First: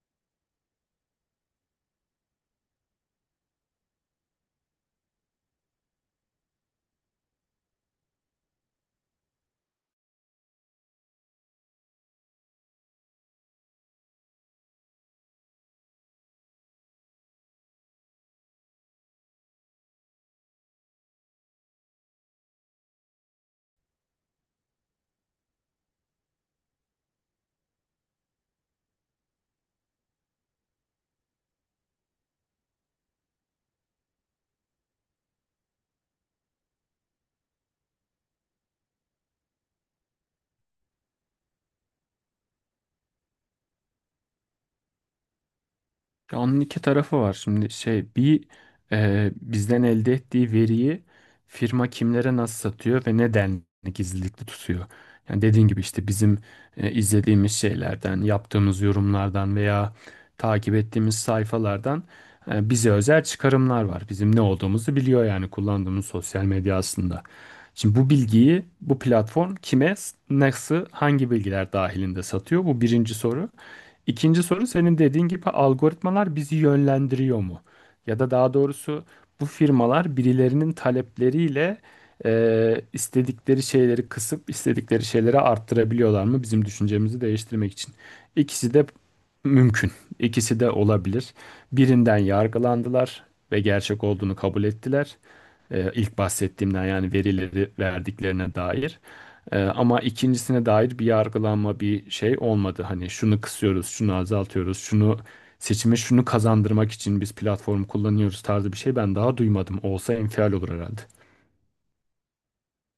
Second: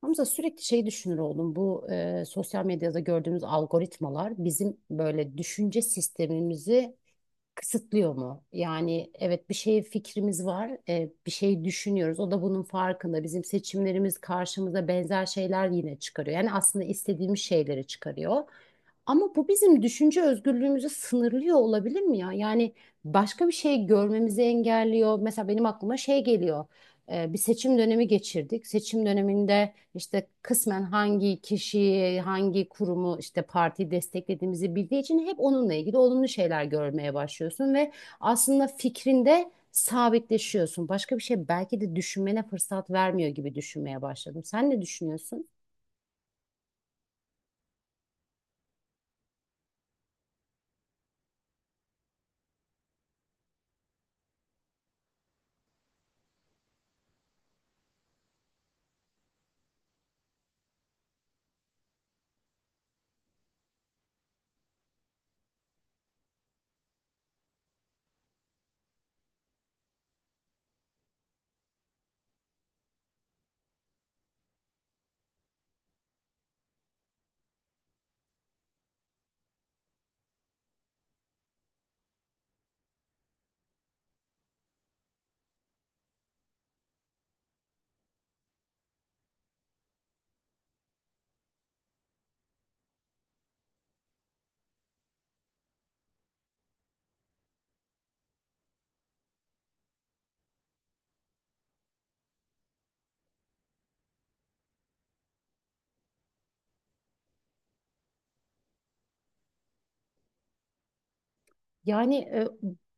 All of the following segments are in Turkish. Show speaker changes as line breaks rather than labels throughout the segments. Hamza sürekli şey düşünür oldum. Bu sosyal medyada gördüğümüz algoritmalar bizim böyle düşünce sistemimizi kısıtlıyor mu? Yani evet bir şey fikrimiz var, bir şey düşünüyoruz. O da bunun farkında. Bizim seçimlerimiz karşımıza benzer şeyler yine çıkarıyor. Yani aslında istediğimiz şeyleri çıkarıyor. Ama bu bizim düşünce özgürlüğümüzü sınırlıyor olabilir mi ya? Yani başka bir şey görmemizi engelliyor. Mesela benim aklıma şey geliyor. Bir seçim dönemi geçirdik. Seçim döneminde işte kısmen hangi kişiyi, hangi kurumu işte partiyi desteklediğimizi bildiği için hep onunla ilgili olumlu şeyler görmeye başlıyorsun ve aslında fikrinde sabitleşiyorsun. Başka bir şey belki de düşünmene fırsat vermiyor gibi düşünmeye başladım. Sen ne düşünüyorsun?
Ya onun iki tarafı var. Şimdi şey bir bizden elde ettiği veriyi firma kimlere nasıl satıyor ve neden gizlilikli tutuyor. Yani dediğin gibi işte bizim izlediğimiz şeylerden, yaptığımız yorumlardan veya takip ettiğimiz sayfalardan bize özel çıkarımlar var. Bizim ne olduğumuzu biliyor yani kullandığımız sosyal medya aslında. Şimdi bu bilgiyi bu platform kime, nasıl, hangi bilgiler dahilinde satıyor? Bu birinci soru. İkinci soru senin dediğin gibi algoritmalar bizi yönlendiriyor mu? Ya da daha doğrusu bu firmalar birilerinin talepleriyle istedikleri şeyleri kısıp istedikleri şeyleri arttırabiliyorlar mı bizim düşüncemizi değiştirmek için? İkisi de mümkün. İkisi de olabilir. Birinden yargılandılar ve gerçek olduğunu kabul ettiler. İlk bahsettiğimden yani verileri verdiklerine dair. Ama ikincisine dair bir yargılanma bir şey olmadı. Hani şunu kısıyoruz, şunu azaltıyoruz, şunu seçime şunu kazandırmak için biz platform kullanıyoruz tarzı bir şey ben daha duymadım. Olsa infial olur herhalde.
Yani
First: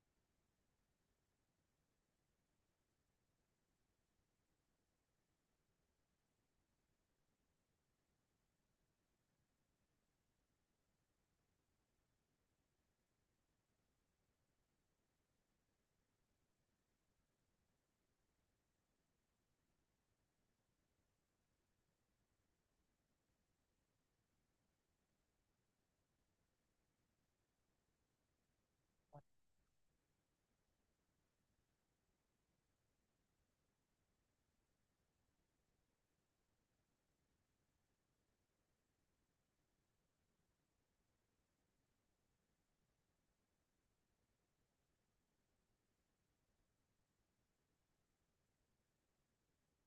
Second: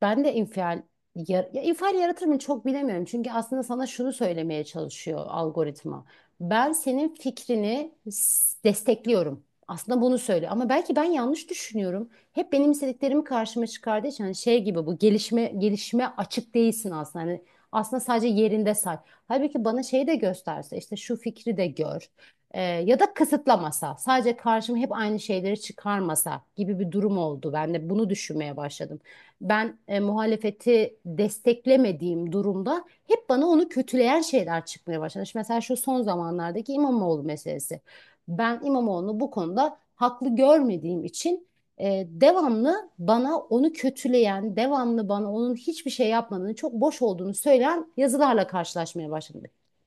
ben de infial ya infial yaratır mı çok bilemiyorum. Çünkü aslında sana şunu söylemeye çalışıyor algoritma. Ben senin fikrini destekliyorum. Aslında bunu söylüyor ama belki ben yanlış düşünüyorum. Hep benim istediklerimi karşıma çıkardığı için hani şey gibi bu gelişime açık değilsin aslında. Hani aslında sadece yerinde say. Halbuki bana şeyi de gösterse işte şu fikri de gör. Ya da kısıtlamasa, sadece karşıma hep aynı şeyleri çıkarmasa gibi bir durum oldu. Ben de bunu düşünmeye başladım. Ben muhalefeti desteklemediğim durumda hep bana onu kötüleyen şeyler çıkmaya başladı. İşte mesela şu son zamanlardaki İmamoğlu meselesi. Ben İmamoğlu'nu bu konuda haklı görmediğim için devamlı bana onu kötüleyen, devamlı bana onun hiçbir şey yapmadığını, çok boş olduğunu söyleyen yazılarla karşılaşmaya başladım.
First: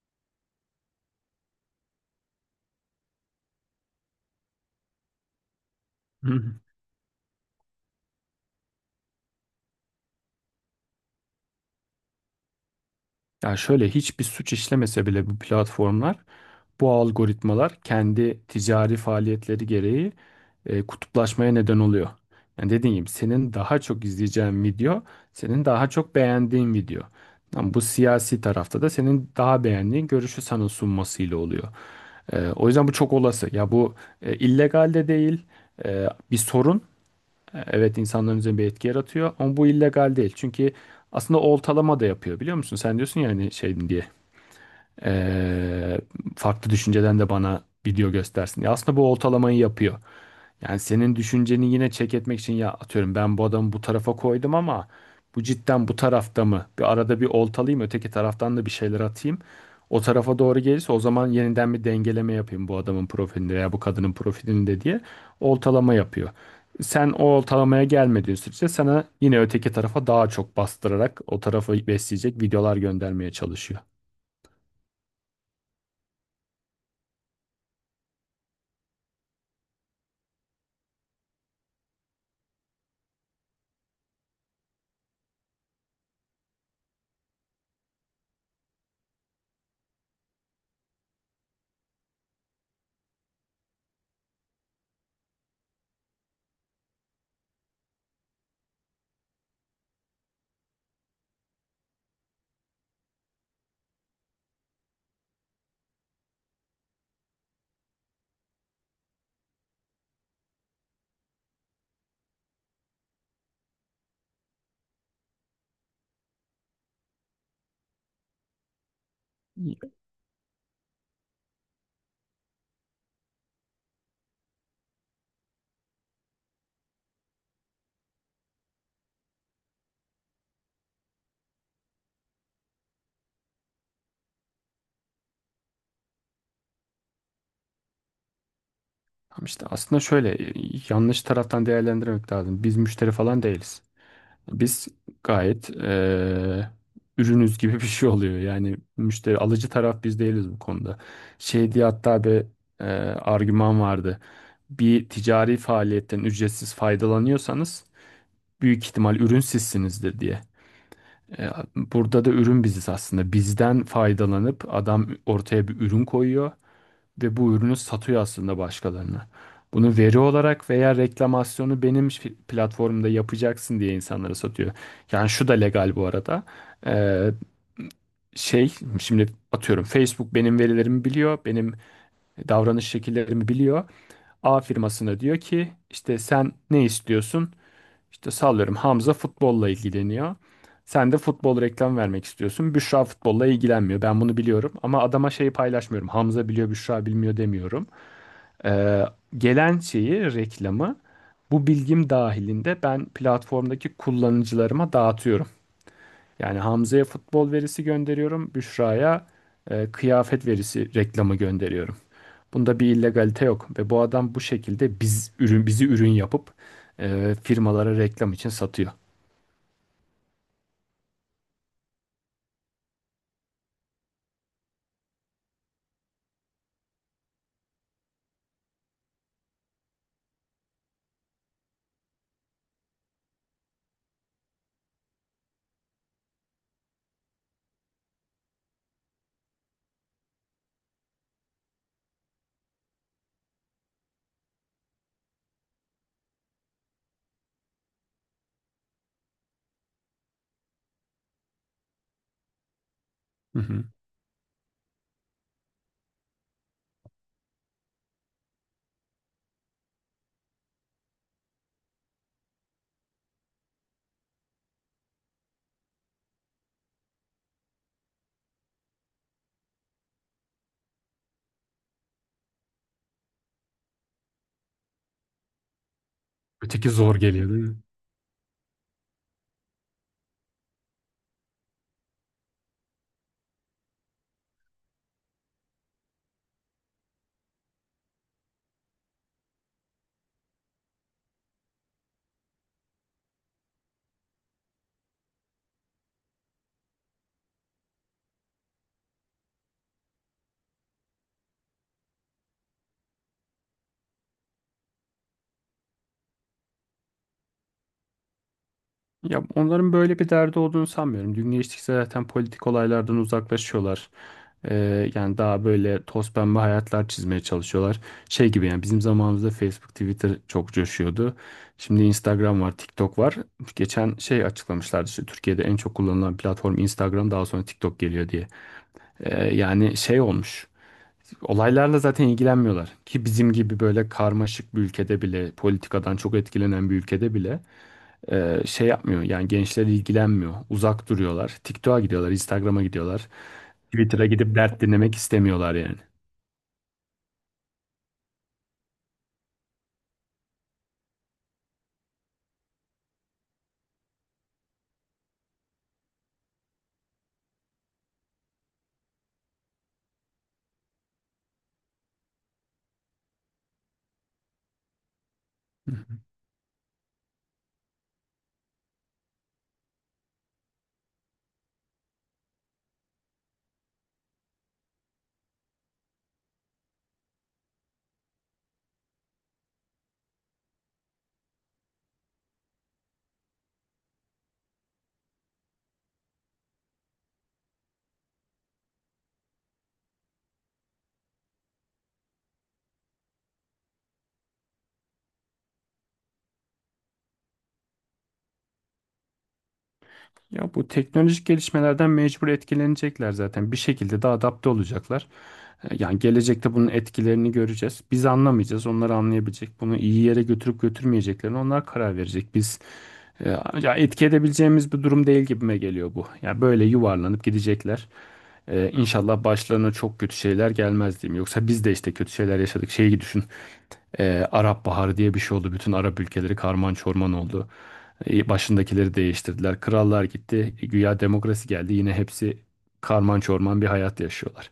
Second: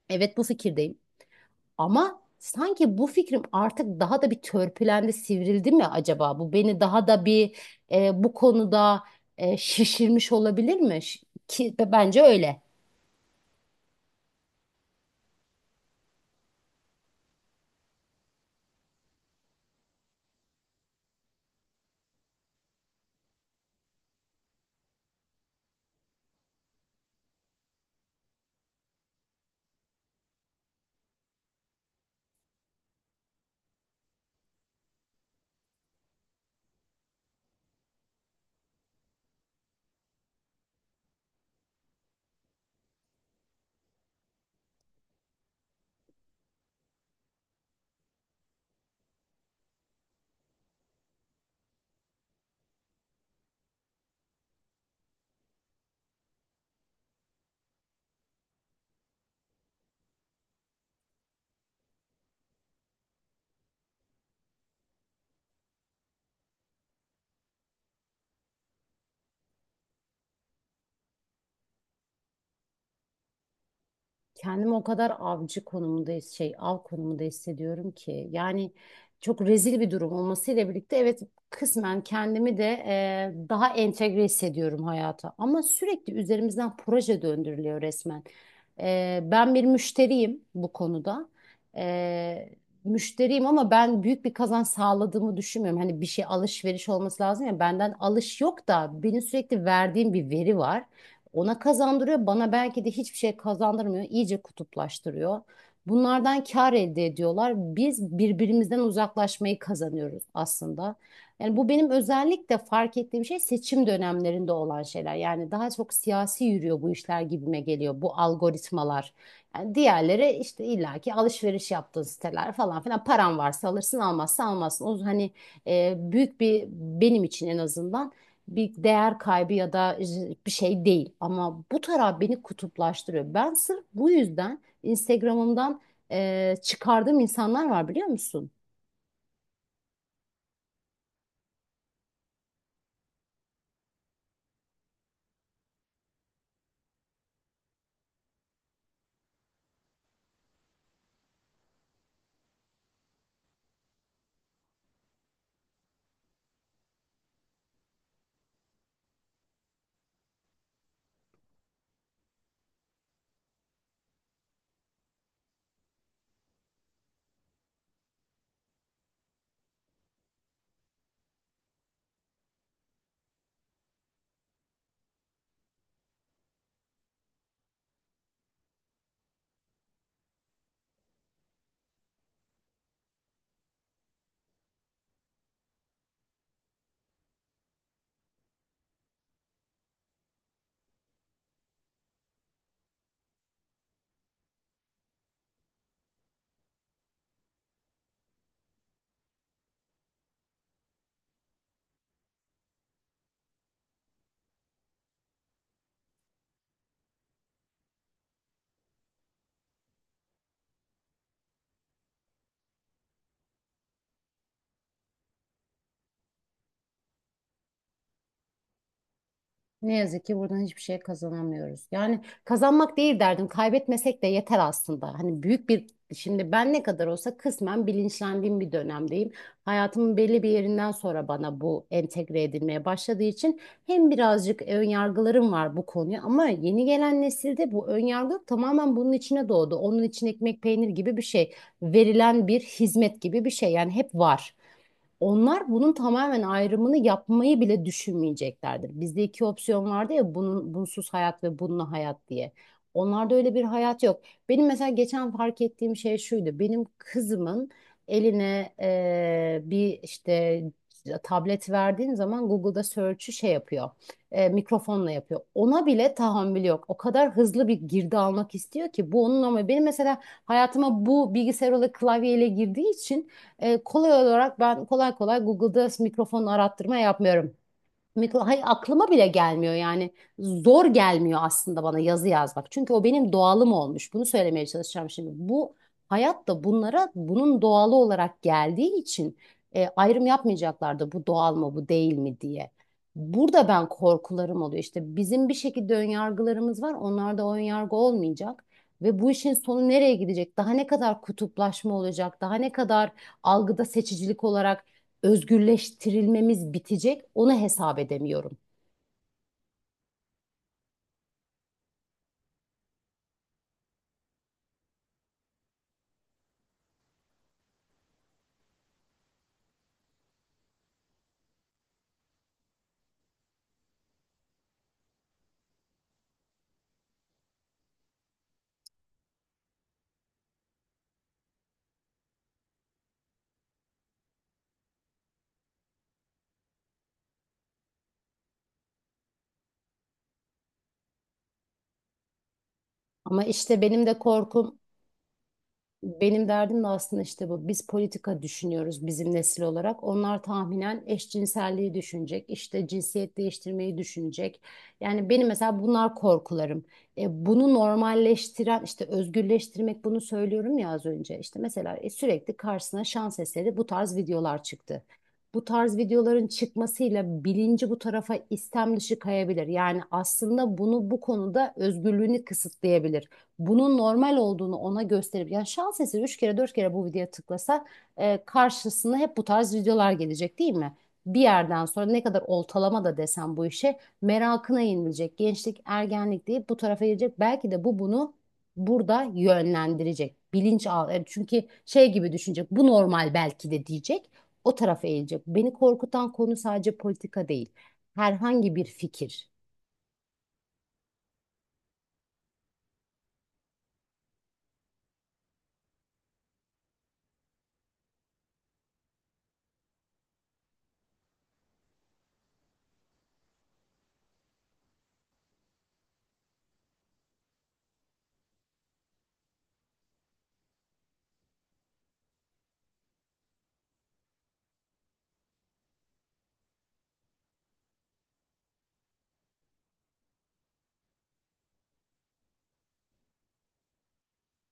Evet bu fikirdeyim. Ama sanki bu fikrim artık daha da bir törpülendi, sivrildi mi
Hı
acaba? Bu
hı.
beni daha da bir bu konuda şişirmiş olabilir mi? Ki bence öyle.
Yani şöyle hiçbir suç işlemese bile bu platformlar, bu algoritmalar kendi ticari faaliyetleri gereği kutuplaşmaya neden oluyor. Yani dediğim gibi senin daha çok izleyeceğin video, senin daha çok beğendiğin video. Ama bu siyasi tarafta da senin daha beğendiğin görüşü sana sunmasıyla oluyor. O yüzden bu çok olası. Ya bu illegal de değil, bir sorun. Evet, insanların üzerinde bir etki yaratıyor ama bu illegal değil. Çünkü aslında oltalama da yapıyor biliyor musun? Sen diyorsun ya hani şey diye e, farklı düşünceden de bana video göstersin. Ya aslında bu oltalamayı yapıyor. Yani senin düşünceni yine çek etmek için ya atıyorum ben bu adamı bu tarafa koydum ama bu cidden bu tarafta mı? Bir arada bir oltalayayım öteki taraftan da bir şeyler atayım. O tarafa doğru gelirse o zaman yeniden bir dengeleme yapayım bu adamın profilinde veya bu kadının profilinde diye oltalama yapıyor. Sen o ortalamaya gelmediğin sürece sana yine öteki tarafa daha çok bastırarak o tarafı besleyecek videolar göndermeye çalışıyor.
Kendimi o kadar avcı konumunda şey av konumunda hissediyorum ki yani çok rezil bir durum olmasıyla birlikte evet kısmen kendimi de daha entegre hissediyorum hayata ama sürekli üzerimizden proje döndürülüyor resmen. Ben bir müşteriyim bu konuda. E, Müşteriyim ama ben büyük bir kazanç sağladığımı düşünmüyorum. Hani bir şey alışveriş olması lazım ya benden alış yok da benim sürekli verdiğim bir veri var. Ona kazandırıyor, bana belki de hiçbir şey kazandırmıyor, iyice kutuplaştırıyor. Bunlardan kar elde ediyorlar. Biz birbirimizden uzaklaşmayı kazanıyoruz aslında. Yani bu benim özellikle fark ettiğim şey seçim dönemlerinde olan şeyler. Yani daha çok siyasi yürüyor bu işler gibime geliyor bu algoritmalar. Yani diğerleri işte illaki alışveriş yaptığın siteler falan filan paran varsa alırsın almazsa almazsın. O hani büyük bir benim için en azından bir değer kaybı ya da bir şey değil. Ama bu taraf beni kutuplaştırıyor. Ben sırf bu yüzden Instagram'ımdan çıkardığım insanlar var biliyor musun?
Ama işte aslında şöyle yanlış taraftan değerlendirmek lazım. Biz müşteri falan değiliz. Biz gayet ürünüz gibi bir şey oluyor. Yani müşteri alıcı taraf biz değiliz bu konuda. Şey diye hatta bir eee, argüman vardı. Bir ticari faaliyetten ücretsiz faydalanıyorsanız büyük ihtimal ürün sizsinizdir diye. E, Burada da ürün biziz aslında. Bizden faydalanıp adam ortaya bir ürün koyuyor ve bu ürünü satıyor aslında başkalarına. Bunu veri olarak veya reklamasyonu benim platformumda yapacaksın diye insanlara satıyor. Yani şu da legal bu arada. Ee, şey Şimdi atıyorum Facebook benim verilerimi biliyor, benim davranış şekillerimi biliyor. A firmasına diyor ki işte sen ne istiyorsun? İşte sallıyorum Hamza futbolla ilgileniyor. Sen de futbol reklam vermek istiyorsun. Büşra futbolla ilgilenmiyor. Ben bunu biliyorum ama adama şeyi paylaşmıyorum. Hamza biliyor, Büşra bilmiyor demiyorum. Ee, Gelen şeyi, reklamı bu bilgim dahilinde ben platformdaki kullanıcılarıma dağıtıyorum. Yani Hamza'ya futbol verisi gönderiyorum, Büşra'ya kıyafet verisi reklamı gönderiyorum. Bunda bir illegalite yok ve bu adam bu şekilde bizi ürün yapıp firmalara reklam için satıyor.
Ne yazık ki buradan hiçbir şey kazanamıyoruz. Yani kazanmak değil derdim, kaybetmesek de yeter aslında. Hani büyük bir, şimdi ben ne kadar olsa kısmen bilinçlendiğim bir dönemdeyim. Hayatımın belli bir yerinden sonra bana bu entegre edilmeye başladığı için hem birazcık ön yargılarım var bu konuya ama yeni gelen nesilde bu ön yargı yok. Tamamen bunun içine doğdu. Onun için ekmek peynir gibi bir şey, verilen bir hizmet gibi bir şey yani hep var. Onlar bunun tamamen ayrımını yapmayı bile düşünmeyeceklerdir. Bizde iki opsiyon vardı ya bunun bunsuz hayat ve bununla hayat diye. Onlarda öyle
Hı
bir
hı.
hayat yok. Benim mesela geçen fark ettiğim şey şuydu. Benim kızımın eline bir işte tablet verdiğim zaman Google'da search'ü şey yapıyor. Mikrofonla yapıyor. Ona bile tahammül yok. O kadar hızlı bir girdi almak istiyor ki bu onun ama benim mesela hayatıma bu bilgisayar olarak klavyeyle girdiği için kolay olarak ben kolay kolay Google'da mikrofon
Öteki
arattırma
zor geliyor
yapmıyorum.
değil mi?
Hayır, aklıma bile gelmiyor yani zor gelmiyor aslında bana yazı yazmak. Çünkü o benim doğalım olmuş. Bunu söylemeye çalışacağım şimdi. Bu hayat da bunlara bunun doğalı olarak geldiği için ayrım yapmayacaklar da bu doğal mı bu değil mi diye. Burada ben korkularım oluyor. İşte bizim bir şekilde önyargılarımız var. Onlarda o önyargı olmayacak. Ve bu işin sonu nereye gidecek? Daha ne kadar kutuplaşma olacak? Daha ne kadar algıda seçicilik olarak özgürleştirilmemiz bitecek onu hesap edemiyorum.
Ya onların böyle bir derdi olduğunu sanmıyorum. Gün geçtikçe zaten politik olaylardan uzaklaşıyorlar. Yani daha böyle toz pembe hayatlar çizmeye çalışıyorlar. Şey gibi yani bizim zamanımızda Facebook, Twitter çok coşuyordu. Şimdi Instagram var, TikTok var. Geçen şey açıklamışlardı işte Türkiye'de en çok kullanılan platform Instagram, daha sonra TikTok geliyor diye. Yani şey olmuş. Olaylarla zaten ilgilenmiyorlar. Ki bizim gibi böyle karmaşık bir ülkede bile, politikadan çok etkilenen bir ülkede bile şey yapmıyor yani gençler ilgilenmiyor. Uzak duruyorlar. TikTok'a gidiyorlar, Instagram'a gidiyorlar.
Ama işte benim de
Twitter'a gidip
korkum
dert dinlemek istemiyorlar yani.
benim derdim de aslında işte bu. Biz politika düşünüyoruz bizim nesil olarak. Onlar tahminen eşcinselliği düşünecek, işte cinsiyet değiştirmeyi düşünecek. Yani benim mesela bunlar korkularım. Bunu normalleştiren, işte özgürleştirmek bunu söylüyorum ya az önce. İşte mesela sürekli karşısına şans eseri bu tarz videolar çıktı. Bu
Hı.
tarz videoların çıkmasıyla bilinci bu tarafa istem dışı kayabilir. Yani aslında bunu bu konuda özgürlüğünü kısıtlayabilir bunun normal olduğunu ona gösterip yani şans eseri 3 kere 4 kere bu videoya tıklasa karşısına hep bu tarz videolar gelecek değil mi? Bir yerden sonra ne kadar oltalama da desem bu işe merakına yenilecek. Gençlik, ergenlik deyip bu tarafa gelecek. Belki de bu bunu burada yönlendirecek. Bilinç al. Yani çünkü şey gibi düşünecek. Bu normal belki de diyecek. O tarafa eğilecek. Beni korkutan konu sadece politika değil. Herhangi bir fikir.
Ya bu teknolojik gelişmelerden mecbur etkilenecekler zaten. Bir şekilde de adapte olacaklar. Yani gelecekte bunun etkilerini göreceğiz. Biz anlamayacağız, onlar anlayabilecek. Bunu iyi yere götürüp götürmeyeceklerini onlar karar verecek. E, Ya etki edebileceğimiz bir durum değil gibime geliyor bu. Ya böyle yuvarlanıp gidecekler. İnşallah başlarına çok kötü şeyler gelmez diyeyim. Yoksa biz de işte kötü şeyler yaşadık. Şeyi düşün. Arap Baharı diye bir şey oldu. Bütün Arap ülkeleri karman çorman oldu. Başındakileri değiştirdiler. Krallar gitti. Güya demokrasi geldi. Yine hepsi karman çorman bir hayat yaşıyorlar.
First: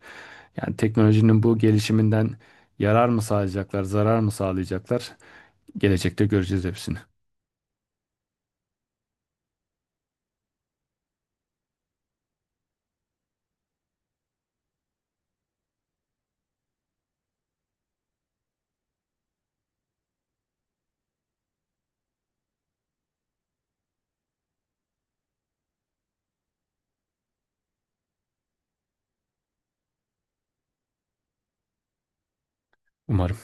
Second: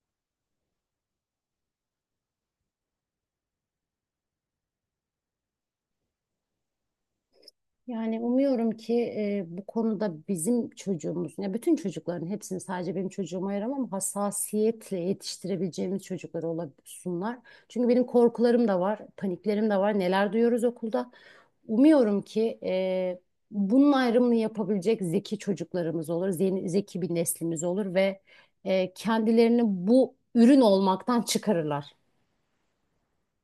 Yani teknolojinin bu gelişiminden yarar mı sağlayacaklar, zarar mı sağlayacaklar? Gelecekte göreceğiz hepsini.
Yani umuyorum ki bu konuda bizim çocuğumuz, ya bütün çocukların hepsini sadece benim çocuğuma ayıramam hassasiyetle yetiştirebileceğimiz çocuklar olsunlar. Çünkü benim korkularım da var, paniklerim de var. Neler duyuyoruz okulda. Umuyorum ki bunun ayrımını yapabilecek zeki çocuklarımız olur, zeki, zeki bir neslimiz olur ve kendilerini bu ürün olmaktan çıkarırlar.
Umarım.